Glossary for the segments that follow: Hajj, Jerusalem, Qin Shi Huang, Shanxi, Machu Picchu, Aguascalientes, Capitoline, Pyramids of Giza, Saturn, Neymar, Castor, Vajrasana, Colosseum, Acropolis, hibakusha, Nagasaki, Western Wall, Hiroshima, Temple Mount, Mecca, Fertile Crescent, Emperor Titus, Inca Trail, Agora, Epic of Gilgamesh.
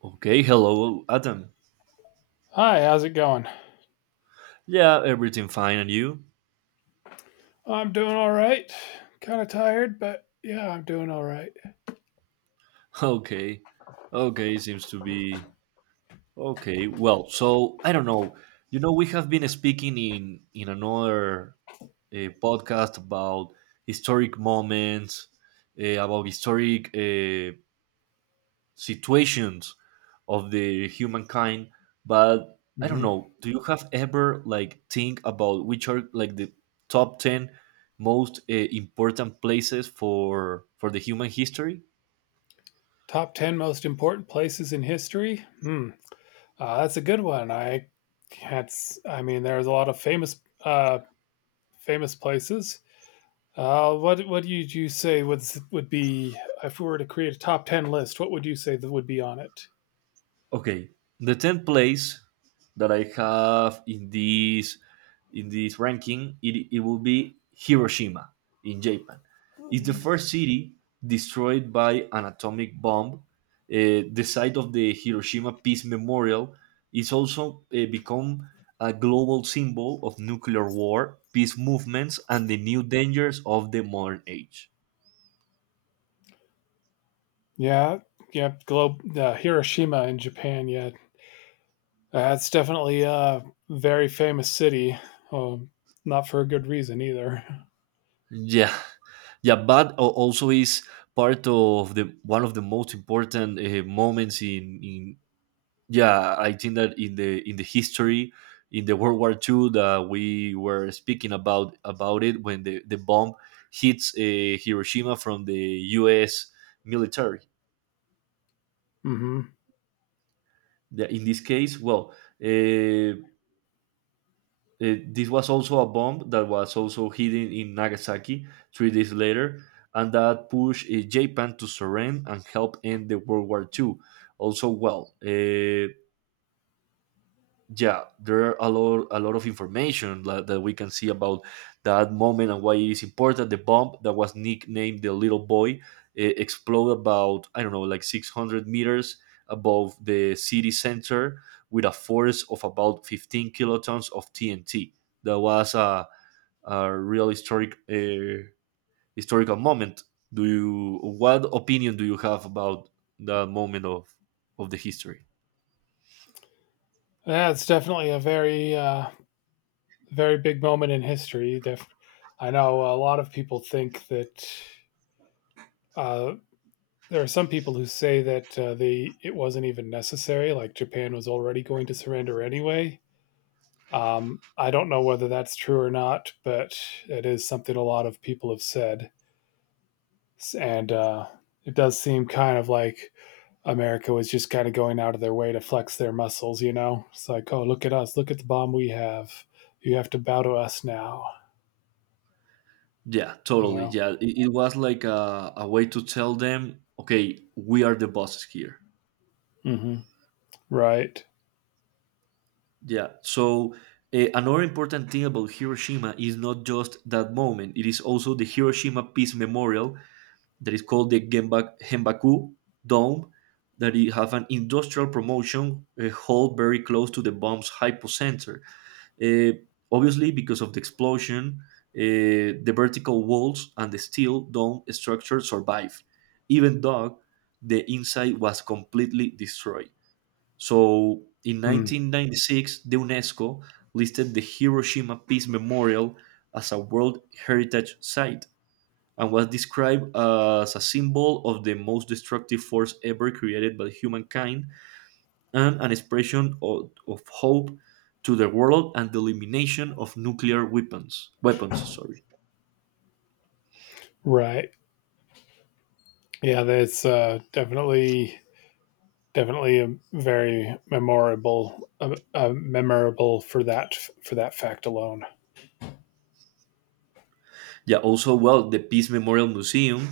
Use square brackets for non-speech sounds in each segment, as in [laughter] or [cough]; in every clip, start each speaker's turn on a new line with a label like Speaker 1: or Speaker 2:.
Speaker 1: Okay, hello, Adam.
Speaker 2: Hi, how's it going?
Speaker 1: Yeah, everything fine, and you?
Speaker 2: I'm doing all right. Kind of tired, but yeah, I'm doing all right.
Speaker 1: Okay, okay, seems to be okay. Well, so I don't know. We have been speaking in another podcast about historic moments, about historic situations of the humankind. But I don't
Speaker 2: Mm-hmm.
Speaker 1: know, do you have ever like think about which are like the top 10 most important places for the human history?
Speaker 2: Top 10 most important places in history? Hmm. That's a good one. I That's, I mean, there's a lot of famous uh famous places. What do you say would be if we were to create a top 10 list, what would you say that would be on it?
Speaker 1: Okay, the 10th place that I have in this ranking, it will be Hiroshima in Japan. It's the first city destroyed by an atomic bomb. The site of the Hiroshima Peace Memorial is also become a global symbol of nuclear war, peace movements, and the new dangers of the modern age.
Speaker 2: Yeah. Yeah, globe Hiroshima in Japan. Yeah, that's definitely a very famous city. Um, Not for a good reason either.
Speaker 1: Yeah, yeah, but also is part of the one of the most important moments in yeah. I think that in the history, in the World War II that we were speaking about it, when the bomb hits Hiroshima from the U.S. military.
Speaker 2: Hmm.
Speaker 1: In this case, well, uh, this was also a bomb that was also hidden in Nagasaki 3 days later, and that pushed Japan to surrender and help end the World War II. Also, well, yeah, there are a lot of information that we can see about that moment and why it is important. The bomb that was nicknamed the Little Boy exploded about, I don't know, like 600 meters above the city center with a force of about 15 kilotons of TNT. That was a real historical moment. Do you what opinion do you have about that moment of the history?
Speaker 2: Yeah, it's definitely a very big moment in history. I know a lot of people think that, uh, there are some people who say that they it wasn't even necessary. Like Japan was already going to surrender anyway. I don't know whether that's true or not, but it is something a lot of people have said. And it does seem kind of like America was just kind of going out of their way to flex their muscles, you know? It's like, oh, look at us. Look at the bomb we have. You have to bow to us now,
Speaker 1: Yeah,
Speaker 2: you
Speaker 1: totally.
Speaker 2: know?
Speaker 1: Yeah, it was like a way to tell them, okay, we are the bosses here.
Speaker 2: Hmm. Right.
Speaker 1: Yeah. So another important thing about Hiroshima is not just that moment; it is also the Hiroshima Peace Memorial that is called the Genbaku Dome, that it have an industrial promotion hall very close to the bomb's hypocenter. Uh, obviously, because of the explosion, the vertical walls and the steel dome structure survived, even though the inside was completely destroyed. So, in
Speaker 2: Mm.
Speaker 1: 1996, the UNESCO listed the Hiroshima Peace Memorial as a World Heritage Site, and was described as a symbol of the most destructive force ever created by humankind and an expression of hope to the world and the elimination of nuclear weapons. Weapons, sorry.
Speaker 2: Right. Yeah, that's definitely a very memorable, memorable for that fact alone.
Speaker 1: Yeah, also, well, the Peace Memorial Museum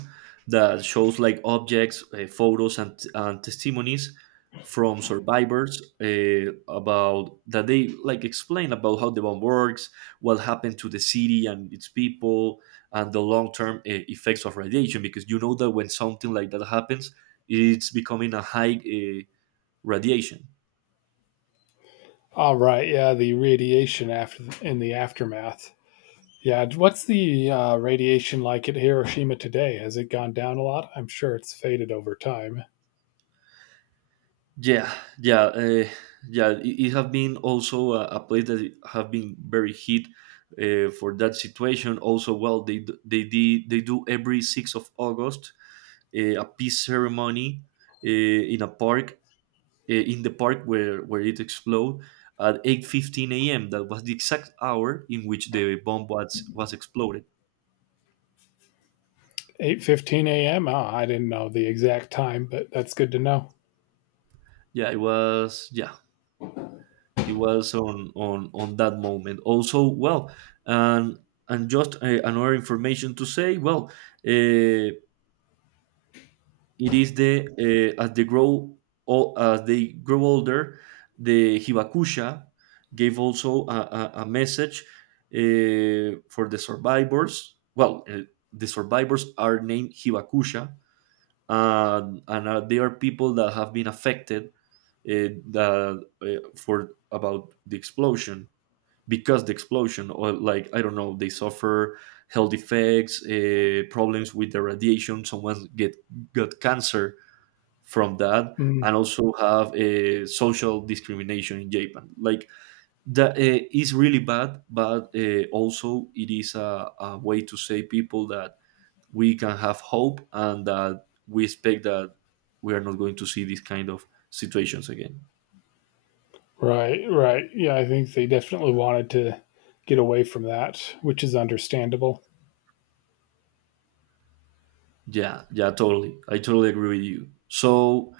Speaker 1: that shows like objects, photos, and testimonies from survivors about that they like explain about how the bomb works, what happened to the city and its people, and the long term effects of radiation. Because you know that when something like that happens, it's becoming a high radiation.
Speaker 2: All right, yeah, the radiation after in the aftermath. Yeah, what's the radiation like at Hiroshima today? Has it gone down a lot? I'm sure it's faded over time.
Speaker 1: Yeah, yeah, yeah. It have been also a place that have been very hit for that situation. Also, well, they d- they did they do every 6th of August a peace ceremony uh, in a park in the park where it exploded at 8:15 a.m. That was the exact hour in which the bomb was exploded.
Speaker 2: 8:15 a.m. Oh, I didn't know the exact time, but that's good to know.
Speaker 1: Yeah, it was. Yeah, it was on that moment. Also, well, and and just another information to say, well, uh, it is the uh, as they grow as they grow older, the hibakusha gave also a message for the survivors, well, the survivors are named hibakusha, and they are people that have been affected, uh, that, uh, for about the explosion, because the explosion, or like I don't know, they suffer health effects, problems with the radiation. Someone get got cancer from that,
Speaker 2: Mm,
Speaker 1: and also have a social discrimination in Japan. Like that is really bad, but also it is a way to say people that we can have hope and that we expect that we are not going to see these kind of situations again.
Speaker 2: right, right. Yeah, I think they definitely wanted to get away from that, which is understandable.
Speaker 1: Yeah, yeah, totally. I totally agree with you. So,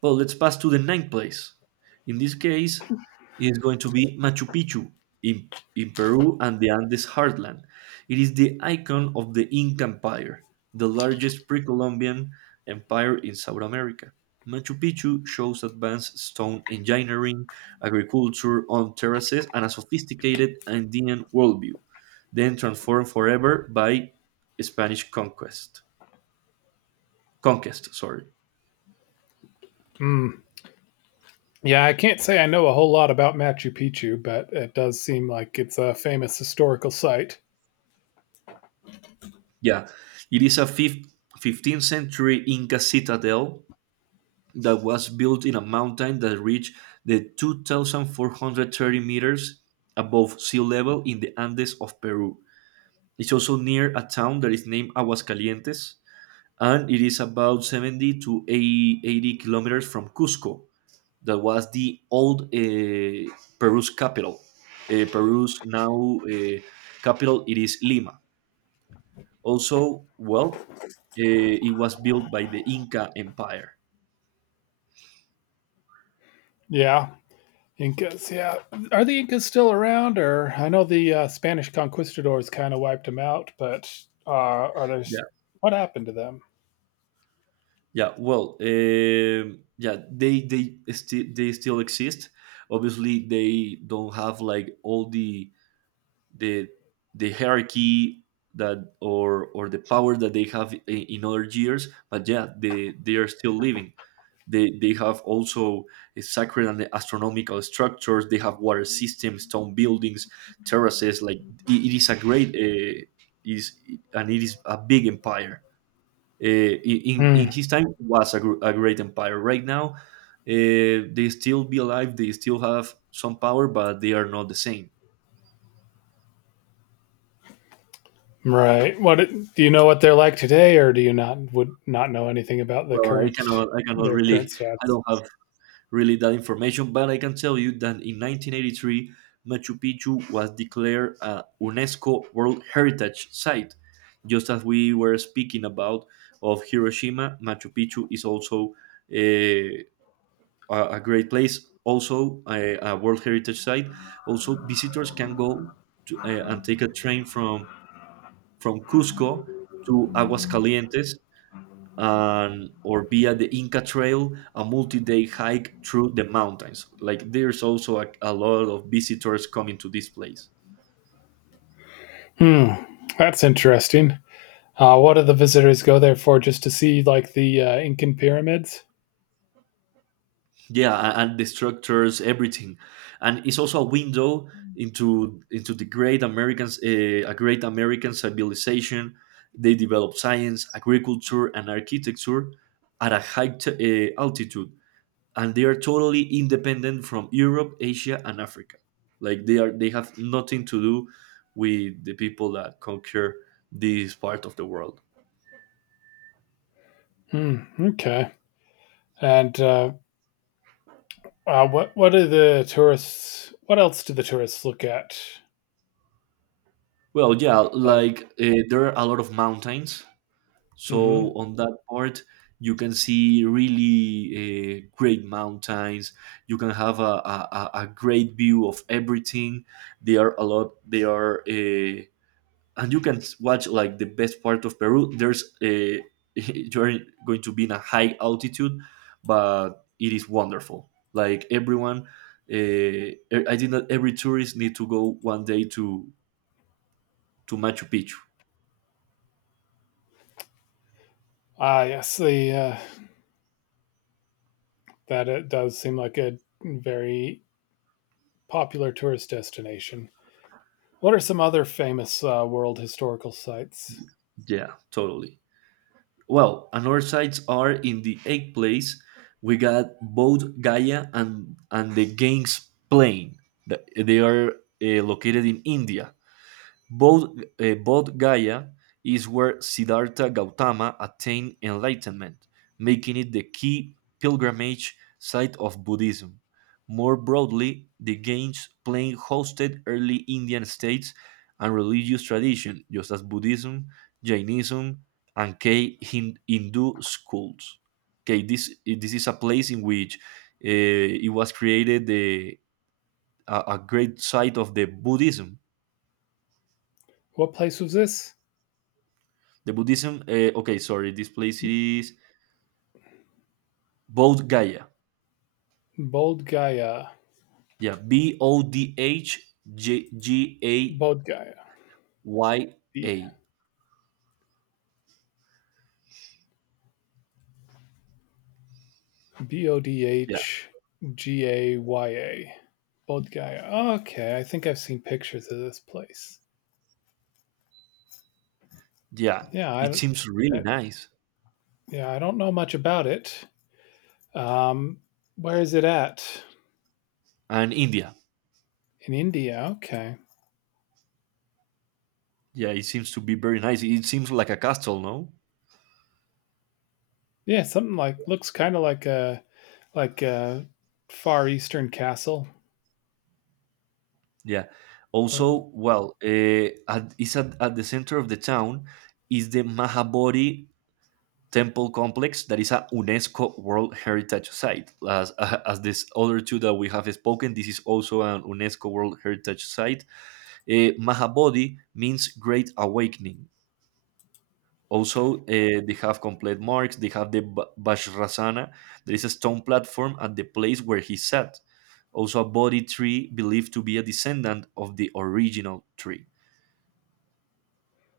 Speaker 1: well, let's pass to the ninth place. In this case, it is going to be Machu Picchu in Peru and the Andes heartland. It is the icon of the Inca Empire, the largest pre Columbian empire in South America. Machu Picchu shows advanced stone engineering, agriculture on terraces, and a sophisticated Andean worldview, then transformed forever by Spanish conquest. Conquest, sorry.
Speaker 2: Mm. Yeah, I can't say I know a whole lot about Machu Picchu, but it does seem like it's a famous historical site.
Speaker 1: Yeah, it is a 15th century Inca citadel that was built in a mountain that reached the 2,430 meters above sea level in the Andes of Peru. It's also near a town that is named Aguascalientes, and it is about 70 to 80 kilometers from Cusco, that was the old Peru's capital. Peru's now capital, it is Lima. Also, well, uh, it was built by the Inca Empire.
Speaker 2: Yeah, Incas, yeah. Are the Incas still around? Or I know the Spanish conquistadors kind of wiped them out, but are there?
Speaker 1: Yeah,
Speaker 2: What happened to them?
Speaker 1: yeah. Well, yeah, they still exist. Obviously, they don't have like all the the hierarchy that or the power that they have in other years. But yeah, they are still living. They have also sacred and astronomical structures. They have water systems, stone buildings, terraces. Like it is a great, is and it is a big empire. Uh, in
Speaker 2: Hmm.
Speaker 1: his time was a great empire. Right now, they still be alive. They still have some power, but they are not the same.
Speaker 2: Right. What do you know? What they're like today, or do you not would not know anything about
Speaker 1: Well,
Speaker 2: their current
Speaker 1: I
Speaker 2: status?
Speaker 1: don't have really that information, but I can tell you that in 1983, Machu Picchu was declared a UNESCO World Heritage Site. Just as we were speaking about of Hiroshima, Machu Picchu is also eh, a great place, also a World Heritage Site. Also, visitors can go and take a train from, Cusco to Aguascalientes and or via the Inca Trail, a multi-day hike through the mountains. Like there's also a lot of visitors coming to this place.
Speaker 2: Hmm. That's interesting. What do the visitors go there for? Just to see like the Incan pyramids?
Speaker 1: Yeah, and the structures, everything, and it's also a window into the a great American civilization. They developed science, agriculture, and architecture at a high altitude, and they are totally independent from Europe, Asia, and Africa. Like they have nothing to do with the people that conquer this part of the world.
Speaker 2: Hmm. Okay. And what do the tourists? What else do the tourists look at?
Speaker 1: Well, yeah,
Speaker 2: Like.
Speaker 1: like there are a lot of mountains, so
Speaker 2: Mm-hmm.
Speaker 1: on that part you can see really great mountains. You can have a great view of everything. They are a lot. They are. And you can watch like the best part of Peru. There's a [laughs] you're going to be in a high altitude, but it is wonderful. Like I think that every tourist need to go one day to Machu Picchu.
Speaker 2: Ah, yes, the that it does seem like a very popular tourist destination. What are some other famous world historical sites?
Speaker 1: Yeah, totally. Well, another sites are in the eighth place. We got both Gaia and the Gangs Plain. They are located in India. Bodh, uh, Bodh Gaya is where Siddhartha Gautama attained enlightenment, making it the key pilgrimage site of Buddhism. More broadly, the Games plain hosted early Indian states and religious tradition, just as Buddhism, Jainism, and Hindu schools. Okay, this is a place in which it was created a great site of the Buddhism.
Speaker 2: What place was this?
Speaker 1: The Buddhism. Okay, sorry. This place is Bodh Gaya.
Speaker 2: Bodh Gaya.
Speaker 1: Yeah, B O D H J G A
Speaker 2: Bodh Gaya.
Speaker 1: Y
Speaker 2: B
Speaker 1: A.
Speaker 2: B O D
Speaker 1: Yeah,
Speaker 2: H G A Y A. Bodh Gaya. Okay, I think I've seen pictures of this place.
Speaker 1: yeah.
Speaker 2: Yeah, I,
Speaker 1: It
Speaker 2: don't-
Speaker 1: seems really
Speaker 2: I-
Speaker 1: nice.
Speaker 2: yeah, I don't know much about it. Um, where is it at?
Speaker 1: And India.
Speaker 2: In India. Okay.
Speaker 1: Yeah, it seems to be very nice. It seems like a castle, no?
Speaker 2: Yeah, something like looks kind of like a Like a Far Eastern castle,
Speaker 1: Yeah.
Speaker 2: or
Speaker 1: Also, well, it's at the center of the town is the Mahabodhi temple complex that is a UNESCO World Heritage Site. As this other two that we have spoken, this is also an UNESCO World Heritage Site. Mahabodhi means Great Awakening. Also, they have complete marks. They have the Vajrasana. There is a stone platform at the place where he sat. Also, a Bodhi tree believed to be a descendant of the original tree.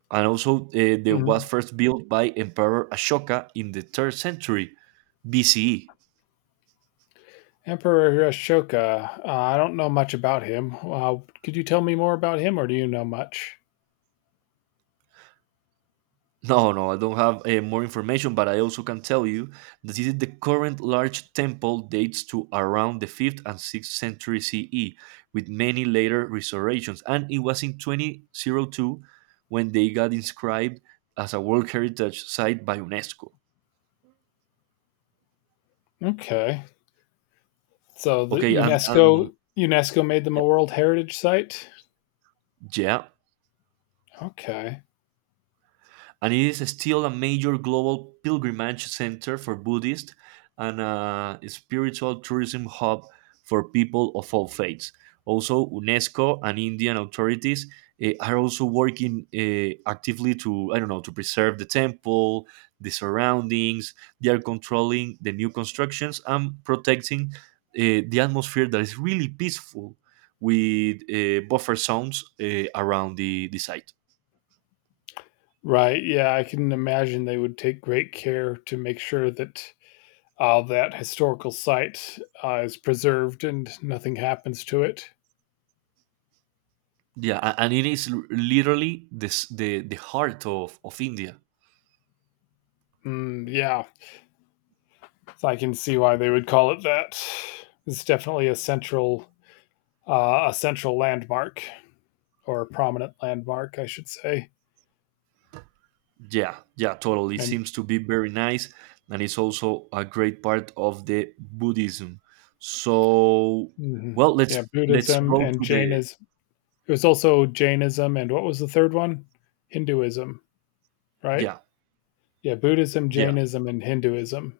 Speaker 1: And also, they was
Speaker 2: Mhm.
Speaker 1: first built by Emperor Ashoka in the 3rd century BCE.
Speaker 2: Emperor Hiroshika, I don't know much about him. Could you tell me more about him, or do you know much?
Speaker 1: No, no, I don't have more information, but I also can tell you that this is the current large temple dates to around the 5th and 6th century CE, with many later restorations. And it was in 2002 when they got inscribed as a World Heritage Site by UNESCO.
Speaker 2: Okay, so the
Speaker 1: Okay, and
Speaker 2: UNESCO made them a World Heritage Site.
Speaker 1: yeah,
Speaker 2: Okay,
Speaker 1: and it is still a major global pilgrimage center for Buddhists and a spiritual tourism hub for people of all faiths. Also, UNESCO and Indian authorities are also working actively to, I don't know, to preserve the temple, the surroundings. They are controlling the new constructions and protecting the atmosphere that is really peaceful with buffer zones around the site.
Speaker 2: right? Yeah, I can imagine they would take great care to make sure that, that historical site is preserved and nothing happens to it.
Speaker 1: Yeah, and it is literally the the heart of India.
Speaker 2: Mm, yeah, so I can see why they would call it that. It's definitely a central landmark, or a prominent landmark, I should say.
Speaker 1: Yeah, yeah, totally. It
Speaker 2: And
Speaker 1: seems to be very nice, and it's also a great part of the Buddhism. So,
Speaker 2: Mhm.
Speaker 1: well,
Speaker 2: Yeah,
Speaker 1: let's
Speaker 2: Buddhism
Speaker 1: go
Speaker 2: and
Speaker 1: to the.
Speaker 2: Jainism. It was also Jainism and what was the third one? Hinduism, right?
Speaker 1: Yeah,
Speaker 2: Yeah, Buddhism,
Speaker 1: yeah,
Speaker 2: Jainism, and Hinduism.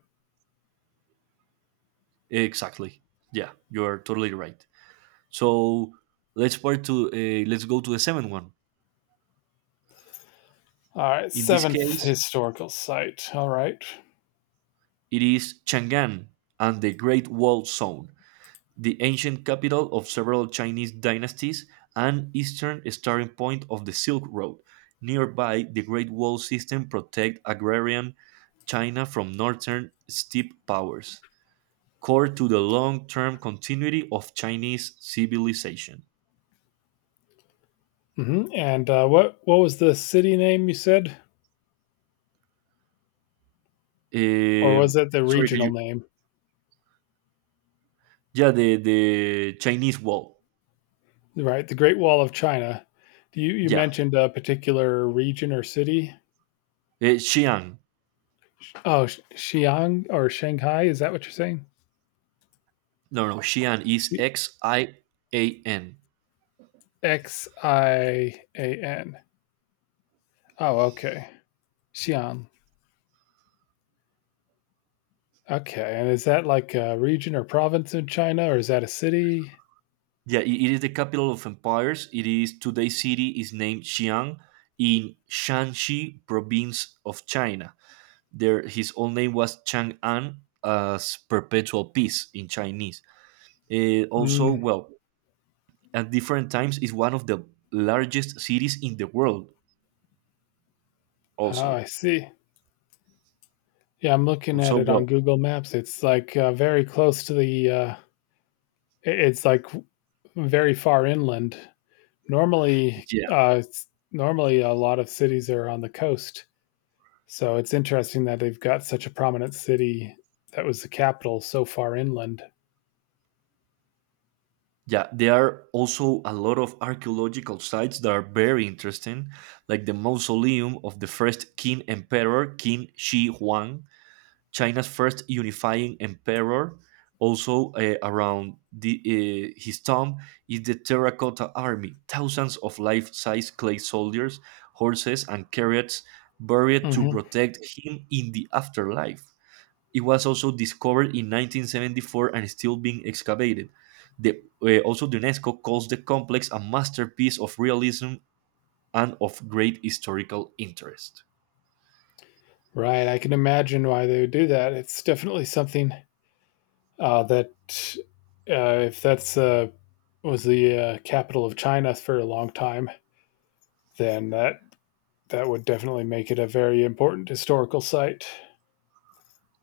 Speaker 1: exactly. Yeah, you're totally right. So let's go to the seventh one.
Speaker 2: All right,
Speaker 1: In this
Speaker 2: seventh
Speaker 1: case,
Speaker 2: historical site. All right.
Speaker 1: it is Chang'an and the Great Wall Zone, the ancient capital of several Chinese dynasties and eastern starting point of the Silk Road. Nearby, the Great Wall system protect agrarian China from northern steppe powers, core to the long-term continuity of Chinese civilization.
Speaker 2: Mhm. And what was the city name you said, or was
Speaker 1: Um,
Speaker 2: it the
Speaker 1: Sorry, can
Speaker 2: regional
Speaker 1: you?
Speaker 2: name?
Speaker 1: Yeah, the Chinese Wall.
Speaker 2: Right, the Great Wall of China. Do you
Speaker 1: Yeah.
Speaker 2: mentioned a particular region or city?
Speaker 1: Xi'an.
Speaker 2: Oh, Xi'an or Shanghai, is that what you're saying?
Speaker 1: No, no, Xi'an is
Speaker 2: Xi-
Speaker 1: Xian.
Speaker 2: Xi'an. Oh, okay. Xi'an. Okay, and is that like a region or province in China, or is that a city?
Speaker 1: Yeah, it is the capital of empires. It is today's city is named Xi'an in Shanxi province of China. There, his old name was Chang'an as perpetual peace in Chinese. Also,
Speaker 2: Mm.
Speaker 1: well, at different times, is one of the largest cities in the world.
Speaker 2: Oh, I
Speaker 1: Also,
Speaker 2: see. Yeah, I'm looking at
Speaker 1: so
Speaker 2: it on
Speaker 1: well,
Speaker 2: Google Maps. It's like very close to the. It's like very far inland. normally
Speaker 1: yeah,
Speaker 2: uh, Normally, a lot of cities are on the coast, so it's interesting that they've got such a prominent city that was the capital so far inland.
Speaker 1: yeah. There are also a lot of archaeological sites that are very interesting, like the mausoleum of the first Qin Emperor, Qin Shi Huang, China's first unifying emperor. Also, around his tomb is the terracotta army, thousands of life-size clay soldiers, horses, and carrots buried to
Speaker 2: Mm-hmm.
Speaker 1: protect him in the afterlife. It was also discovered in 1974 and is still being excavated. Also, the UNESCO calls the complex a masterpiece of realism and of great historical interest.
Speaker 2: Right, I can imagine why they would do that. It's definitely something, that if that's was the capital of China for a long time, then that would definitely make it a very important historical site.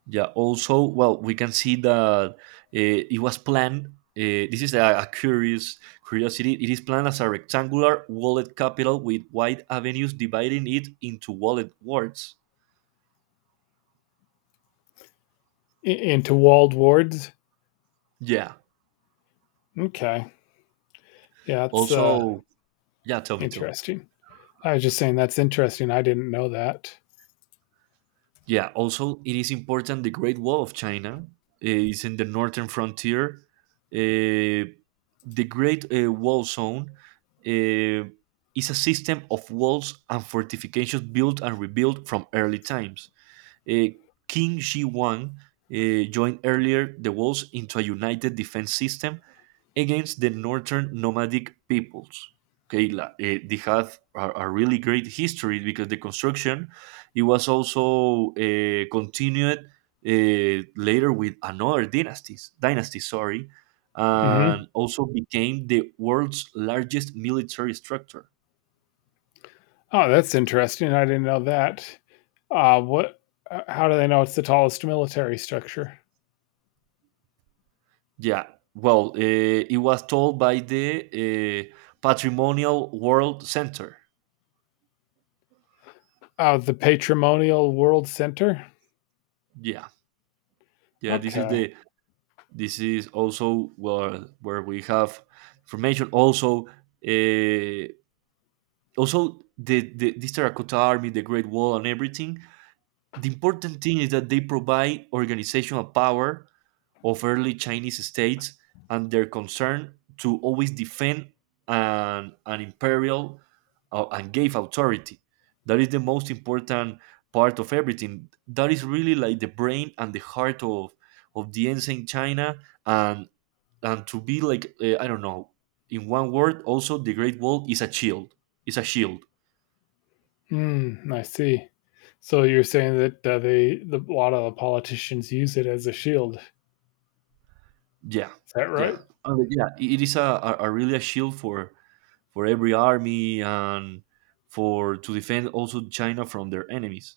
Speaker 1: Yeah, also, well, we can see that it was planned. This is a curious curiosity. It is planned as a rectangular walled capital with wide avenues dividing it into walled wards.
Speaker 2: Into walled wards.
Speaker 1: Yeah.
Speaker 2: Okay, yeah, that's
Speaker 1: Also, yeah, tell me, tell me.
Speaker 2: interesting. I was just saying that's interesting. I didn't know that.
Speaker 1: Yeah, also, it is important the Great Wall of China is in the northern frontier. Uh, the Great Wall Zone uh, is a system of walls and fortifications built and rebuilt from early times. Uh, King Ji Wan joined earlier the Wolves into a united defense system against the northern nomadic peoples. Okay, they have a really great history because the construction it was also continued later with another dynasties dynasty, sorry,
Speaker 2: Hmm.
Speaker 1: and also became the world's largest military structure.
Speaker 2: Oh, that's interesting. I didn't know that. What? How do they know it's the tallest military structure?
Speaker 1: Yeah. Well, it was told by the Patrimonial World Center.
Speaker 2: Oh, the Patrimonial World Center.
Speaker 1: Yeah. Yeah.
Speaker 2: Okay.
Speaker 1: This is also where we have information. Also, uh, the this terracotta army, the Great Wall, and everything. The important thing is that they provide organizational power of early Chinese states and their concern to always defend an imperial and gave authority. That is the most important part of everything. That is really like the brain and the heart of the ancient China, and and to be like I don't know. In one word, also the Great Wall is a shield. It's a shield.
Speaker 2: Hmm. I see. So you're saying that, a lot of the politicians use it as a shield. Is
Speaker 1: Yeah,
Speaker 2: that
Speaker 1: yeah.
Speaker 2: right?
Speaker 1: And, yeah. It is a really a shield for every army and for to defend also China from their enemies.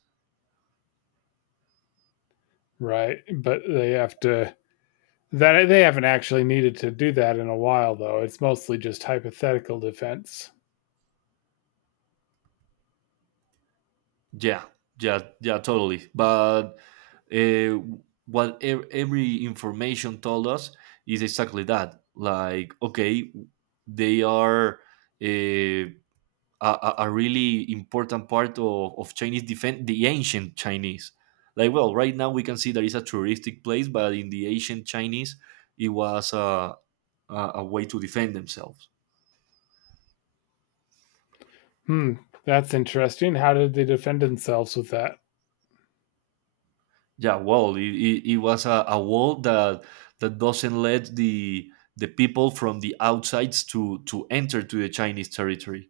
Speaker 2: Right. But they have to. That they haven't actually needed to do that in a while, though. It's mostly just hypothetical defense.
Speaker 1: Yeah, yeah, yeah, totally. But uh, what every information told us is exactly that. Like, okay, they are uh, a, a really important part of Chinese defense, the ancient Chinese. Like, well, right now we can see that it's a touristic place, but in the ancient Chinese, it was a way to defend themselves.
Speaker 2: Hmm, that's interesting. How did they defend themselves with that?
Speaker 1: Yeah, well, it was a wall that doesn't let the people from the outsides to enter to the Chinese territory.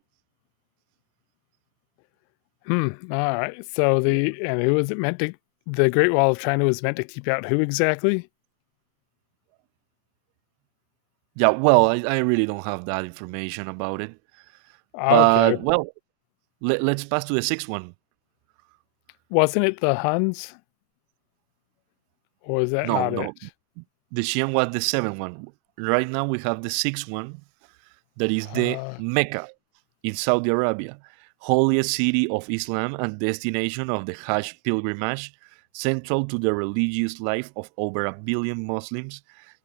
Speaker 2: Hmm. All right. So
Speaker 1: Yeah,
Speaker 2: the and who was it meant to? The Great Wall of China was meant to keep out who exactly?
Speaker 1: yeah, well, I really don't have that information about it,
Speaker 2: Okay.
Speaker 1: but well, let's pass to the sixth one.
Speaker 2: Wasn't it the Huns, or is that
Speaker 1: No,
Speaker 2: not it?
Speaker 1: no, the Xian was the seventh one. Right now we have the sixth one. That is the
Speaker 2: Uh,
Speaker 1: Mecca. It's Saudi Arabia, holiest city of Islam and destination of the Hajj pilgrimage, central to the religious life of over a billion Muslims.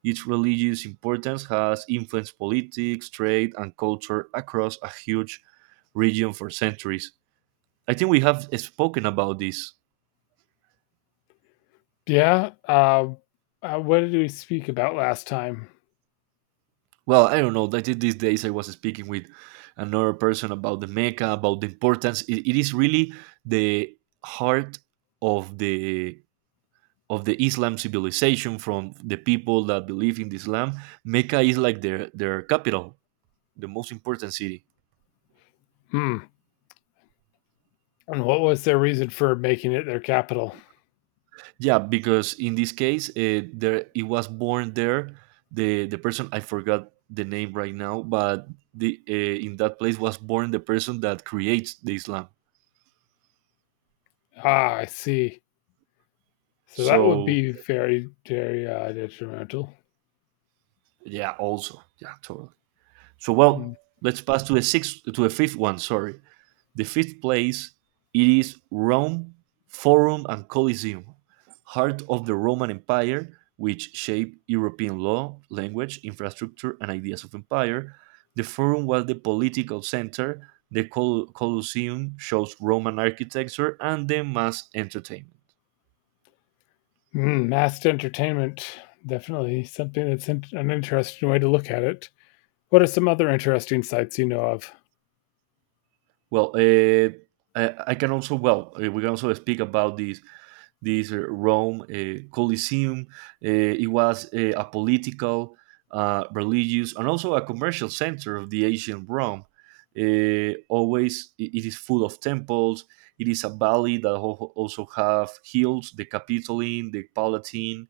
Speaker 1: Its religious importance has influenced politics, trade, and culture across a huge region for centuries. I think we have spoken about this.
Speaker 2: yeah. What did we speak about last time?
Speaker 1: Well, I don't know. I think these days I was speaking with another person about the Mecca, about the importance. It is really the heart of the of the Islam civilization from the people that believe in Islam. Mecca is like their capital, the most important city.
Speaker 2: Hmm. And what was their reason for making it their capital?
Speaker 1: Yeah, because in this case, there it was born there. The person, I forgot the name right now, but the in that place was born the person that creates the Islam.
Speaker 2: Ah, I see. So that would
Speaker 1: So
Speaker 2: be very, very detrimental.
Speaker 1: yeah, also yeah, totally. So,
Speaker 2: Hmm.
Speaker 1: well, let's pass to a sixth to a fifth one. Sorry. The fifth place it is Rome Forum and Colosseum, heart of the Roman Empire, which shaped European law, language, infrastructure, and ideas of empire. The Forum was the political center. The Colosseum shows Roman architecture and the mass entertainment.
Speaker 2: Mm, masked entertainment. Definitely something that's an interesting way to look at it. What are some other interesting sites you know of?
Speaker 1: Well, I can also well we can also speak about this Rome Colosseum. It was a political, religious, and also a commercial center of the ancient Rome. Always, it is full of temples. It is a valley that also have hills: the Capitoline, the Palatine,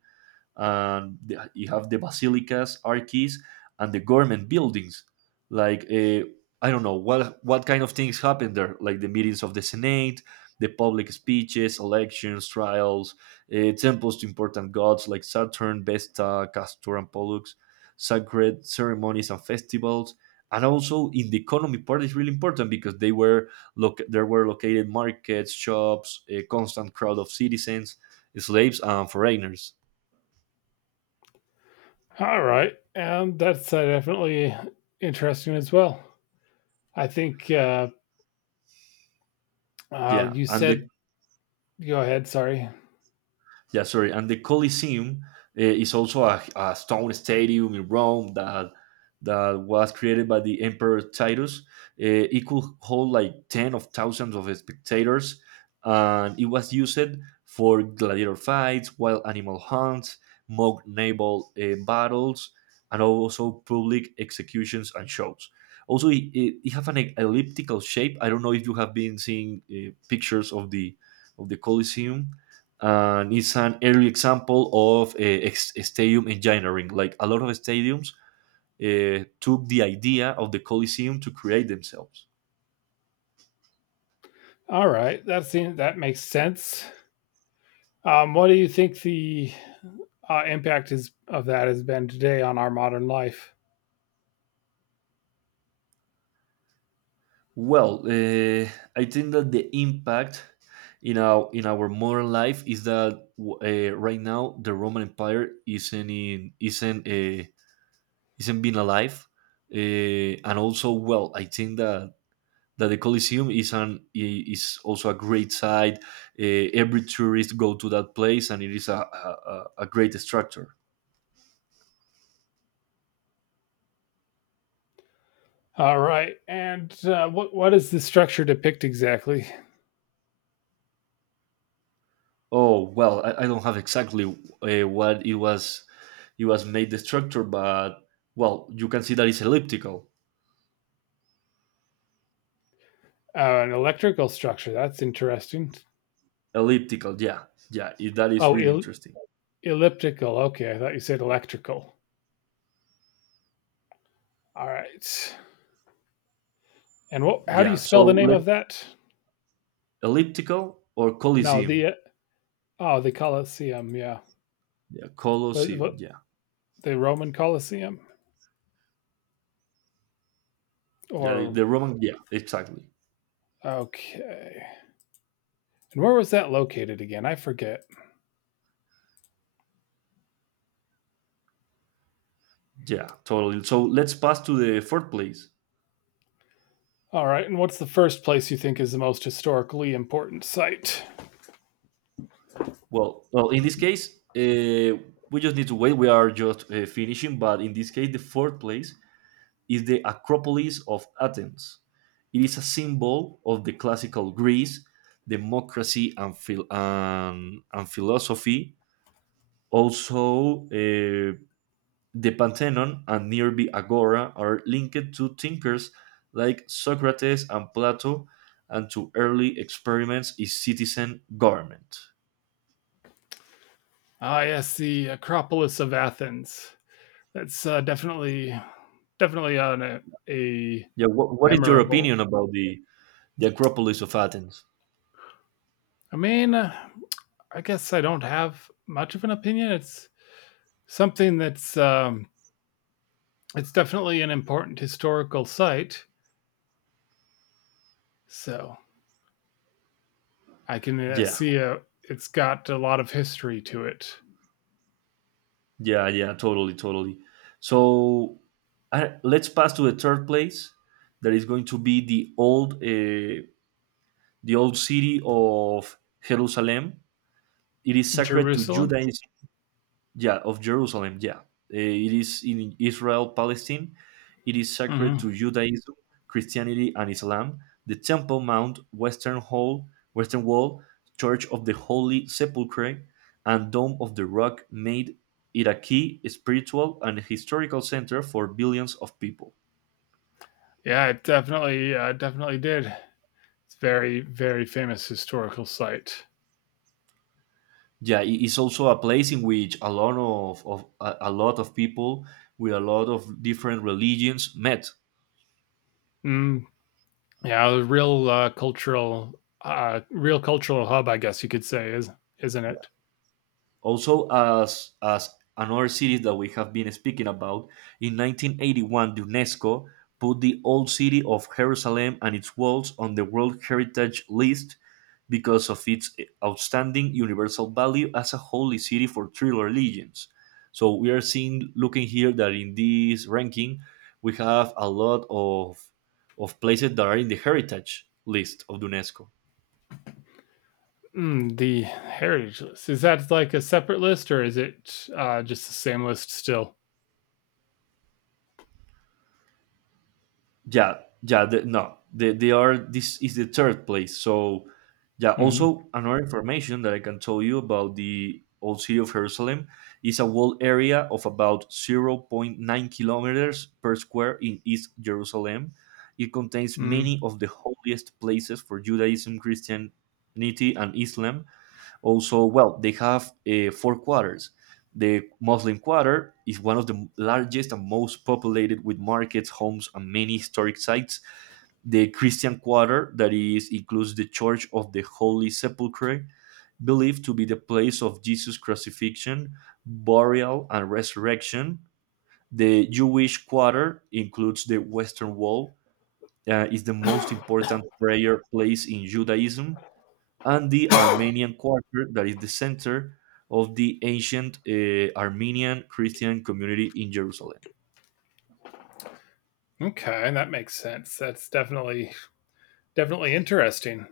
Speaker 1: and you have the basilicas, arches, and the government buildings. Like I don't know what kind of things happen there, like the meetings of the Senate, the public speeches, elections, trials, temples to important gods like Saturn, Vesta, Castor, and Pollux, sacred ceremonies and festivals. And also in the economy part is really important because they were look there were located markets, shops, a constant crowd of citizens, slaves, and foreigners.
Speaker 2: All right. And that's definitely interesting as well. I think,
Speaker 1: Yeah,
Speaker 2: you
Speaker 1: and the
Speaker 2: said, go ahead. Sorry.
Speaker 1: yeah, sorry, and the Colosseum is also a stone stadium in Rome that was created by the Emperor Titus. It could hold like ten of thousands of spectators, and it was used for gladiator fights, wild animal hunts, mock naval battles, and also public executions and shows. Also, it have an elliptical shape. I don't know if you have been seeing pictures of the Colosseum, and it's an early example of stadium engineering. Like a lot of stadiums took the idea of the Coliseum to create themselves.
Speaker 2: All right. That makes sense. What do you think the impact is of that has been today on our modern life?
Speaker 1: Well, I think that the impact in our modern life is that right now the Roman Empire isn't in, isn't isn't being alive. And also, well, I think that the Coliseum is also a great site. Every tourist go to that place, and it is a great structure.
Speaker 2: All right. And what does the structure depict exactly?
Speaker 1: Oh, well, I don't have exactly what it was. It was made the structure, but well, you can see that it's elliptical.
Speaker 2: An electrical structure. That's interesting.
Speaker 1: Elliptical, yeah, yeah. That is
Speaker 2: Oh,
Speaker 1: really interesting.
Speaker 2: elliptical. Okay, I thought you said electrical. All right. And what? How do you
Speaker 1: Yeah.
Speaker 2: spell the
Speaker 1: So
Speaker 2: name
Speaker 1: let
Speaker 2: of that?
Speaker 1: elliptical or
Speaker 2: No,
Speaker 1: Coliseum.
Speaker 2: the Colosseum. Yeah,
Speaker 1: Yeah,
Speaker 2: what,
Speaker 1: Colosseum.
Speaker 2: what,
Speaker 1: Yeah,
Speaker 2: the Roman Colosseum,
Speaker 1: yeah.
Speaker 2: or
Speaker 1: The Roman. Yeah, exactly.
Speaker 2: okay. And where was that located again? I forget.
Speaker 1: Yeah, totally. So let's pass to the fourth place.
Speaker 2: All right. And what's the first place you think is the most historically important site?
Speaker 1: Well, well, in this case, uh, we just need to wait. We are just finishing, but in this case, the fourth place is the Acropolis of Athens. It is a symbol of the classical Greece, democracy, and philosophy. Also, the Parthenon and nearby Agora are linked to thinkers like Socrates and Plato and to early experiments in citizen government.
Speaker 2: Ah, yes, the Acropolis of Athens. That's definitely on a
Speaker 1: Yeah, what is your
Speaker 2: memorable.
Speaker 1: opinion about the Acropolis of Athens?
Speaker 2: I mean, I guess I don't have much of an opinion. It's something. That's It's definitely an important historical site, so I can
Speaker 1: Yeah,
Speaker 2: see it's got a lot of history to it.
Speaker 1: yeah, yeah, totally, totally. So, let's pass to the third place. That is going to be the old city of Jerusalem. It is sacred to
Speaker 2: Jerusalem.
Speaker 1: Judaism. Yeah, of Jerusalem. Yeah. Uh, it is in Israel, Palestine. It is sacred
Speaker 2: Hmm.
Speaker 1: to Judaism, Christianity, and Islam. The Temple Mount, Western Wall, Church of the Holy Sepulchre, and Dome of the Rock made it a key spiritual and historical center for billions of people.
Speaker 2: Yeah, it definitely did. It's very, very famous historical site.
Speaker 1: Yeah, it is also a place in which a lot of people with a lot of different religions met.
Speaker 2: Mm, yeah, a real cultural hub, I guess you could say, is isn't it?
Speaker 1: Also, as another cities that we have been speaking about, in 1981, UNESCO put the old city of Jerusalem and its walls on the World Heritage List because of its outstanding universal value as a holy city for three religions. So we are seeing, looking here, that in this ranking, we have a lot of places that are in the heritage list of UNESCO.
Speaker 2: Mm, the heritage list. Is that like a separate list, or is it just the same list still?
Speaker 1: Yeah, yeah, no, they are. This is the third place. So, yeah,
Speaker 2: Hmm.
Speaker 1: also another information that I can tell you about the old city of Jerusalem is a walled area of about zero point 0.9 kilometers per square in east Jerusalem. It contains
Speaker 2: Mm,
Speaker 1: many of the holiest places for Judaism, Christianity, and Islam. Also, well, they have four quarters. The Muslim quarter is one of the largest and most populated with markets, homes, and many historic sites. The Christian quarter, that is, includes the Church of the Holy Sepulchre, believed to be the place of Jesus' crucifixion, burial, and resurrection. The Jewish quarter includes the Western Wall, is the most important prayer place in Judaism, and the Armenian Quarter, that is the center of the ancient Armenian Christian community in Jerusalem.
Speaker 2: okay, that makes sense. That's definitely interesting.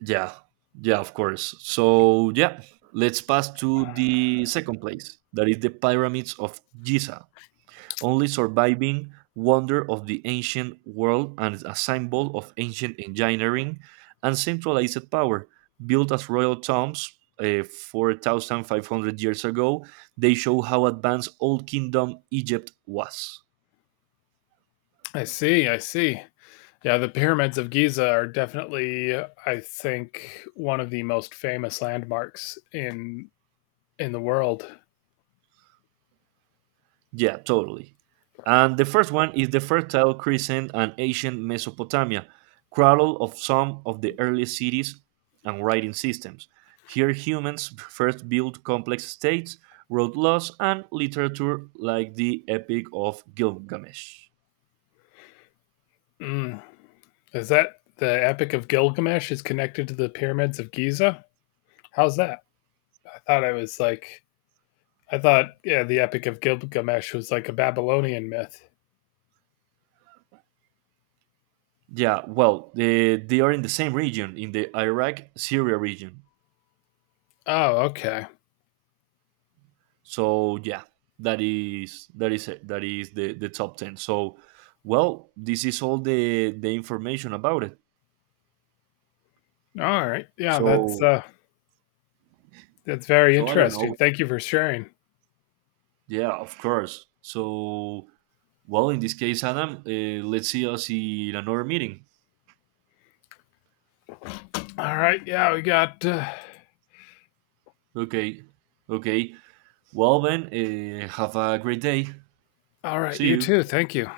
Speaker 1: Yeah, yeah, of course. So, yeah, let's pass to the second place, that is the pyramids of Giza. Only surviving wonder of the ancient world and a symbol of ancient engineering and centralized power. Built as royal tombs 4,500 years ago, they show how advanced old kingdom Egypt was.
Speaker 2: I see. I see. Yeah, the pyramids of Giza are definitely, I think, one of the most famous landmarks in the world.
Speaker 1: Yeah, totally. And the first one is the Fertile Crescent and ancient Mesopotamia, cradle of some of the earliest cities and writing systems. Here, humans first built complex states, wrote laws, and literature like the Epic of Gilgamesh.
Speaker 2: Mm. Is that the Epic of Gilgamesh is connected to the pyramids of Giza? How's that? I thought it was like I thought yeah, the Epic of Gilgamesh was like a Babylonian myth.
Speaker 1: Yeah, well, they are in the same region, in the Iraq Syria region.
Speaker 2: Oh, okay.
Speaker 1: So yeah, that is it. That is the top 10. So, well, this is all the information about it.
Speaker 2: All right. Yeah, that's
Speaker 1: So,
Speaker 2: uh that's very
Speaker 1: so I don't
Speaker 2: interesting.
Speaker 1: know.
Speaker 2: Thank you for sharing.
Speaker 1: Yeah, of course. So, well, in this case, Adam, let's see us in another meeting.
Speaker 2: All right. Yeah, we got.
Speaker 1: Okay, okay. Well, then, have a great day.
Speaker 2: All right,
Speaker 1: See
Speaker 2: you
Speaker 1: you.
Speaker 2: too. Thank you.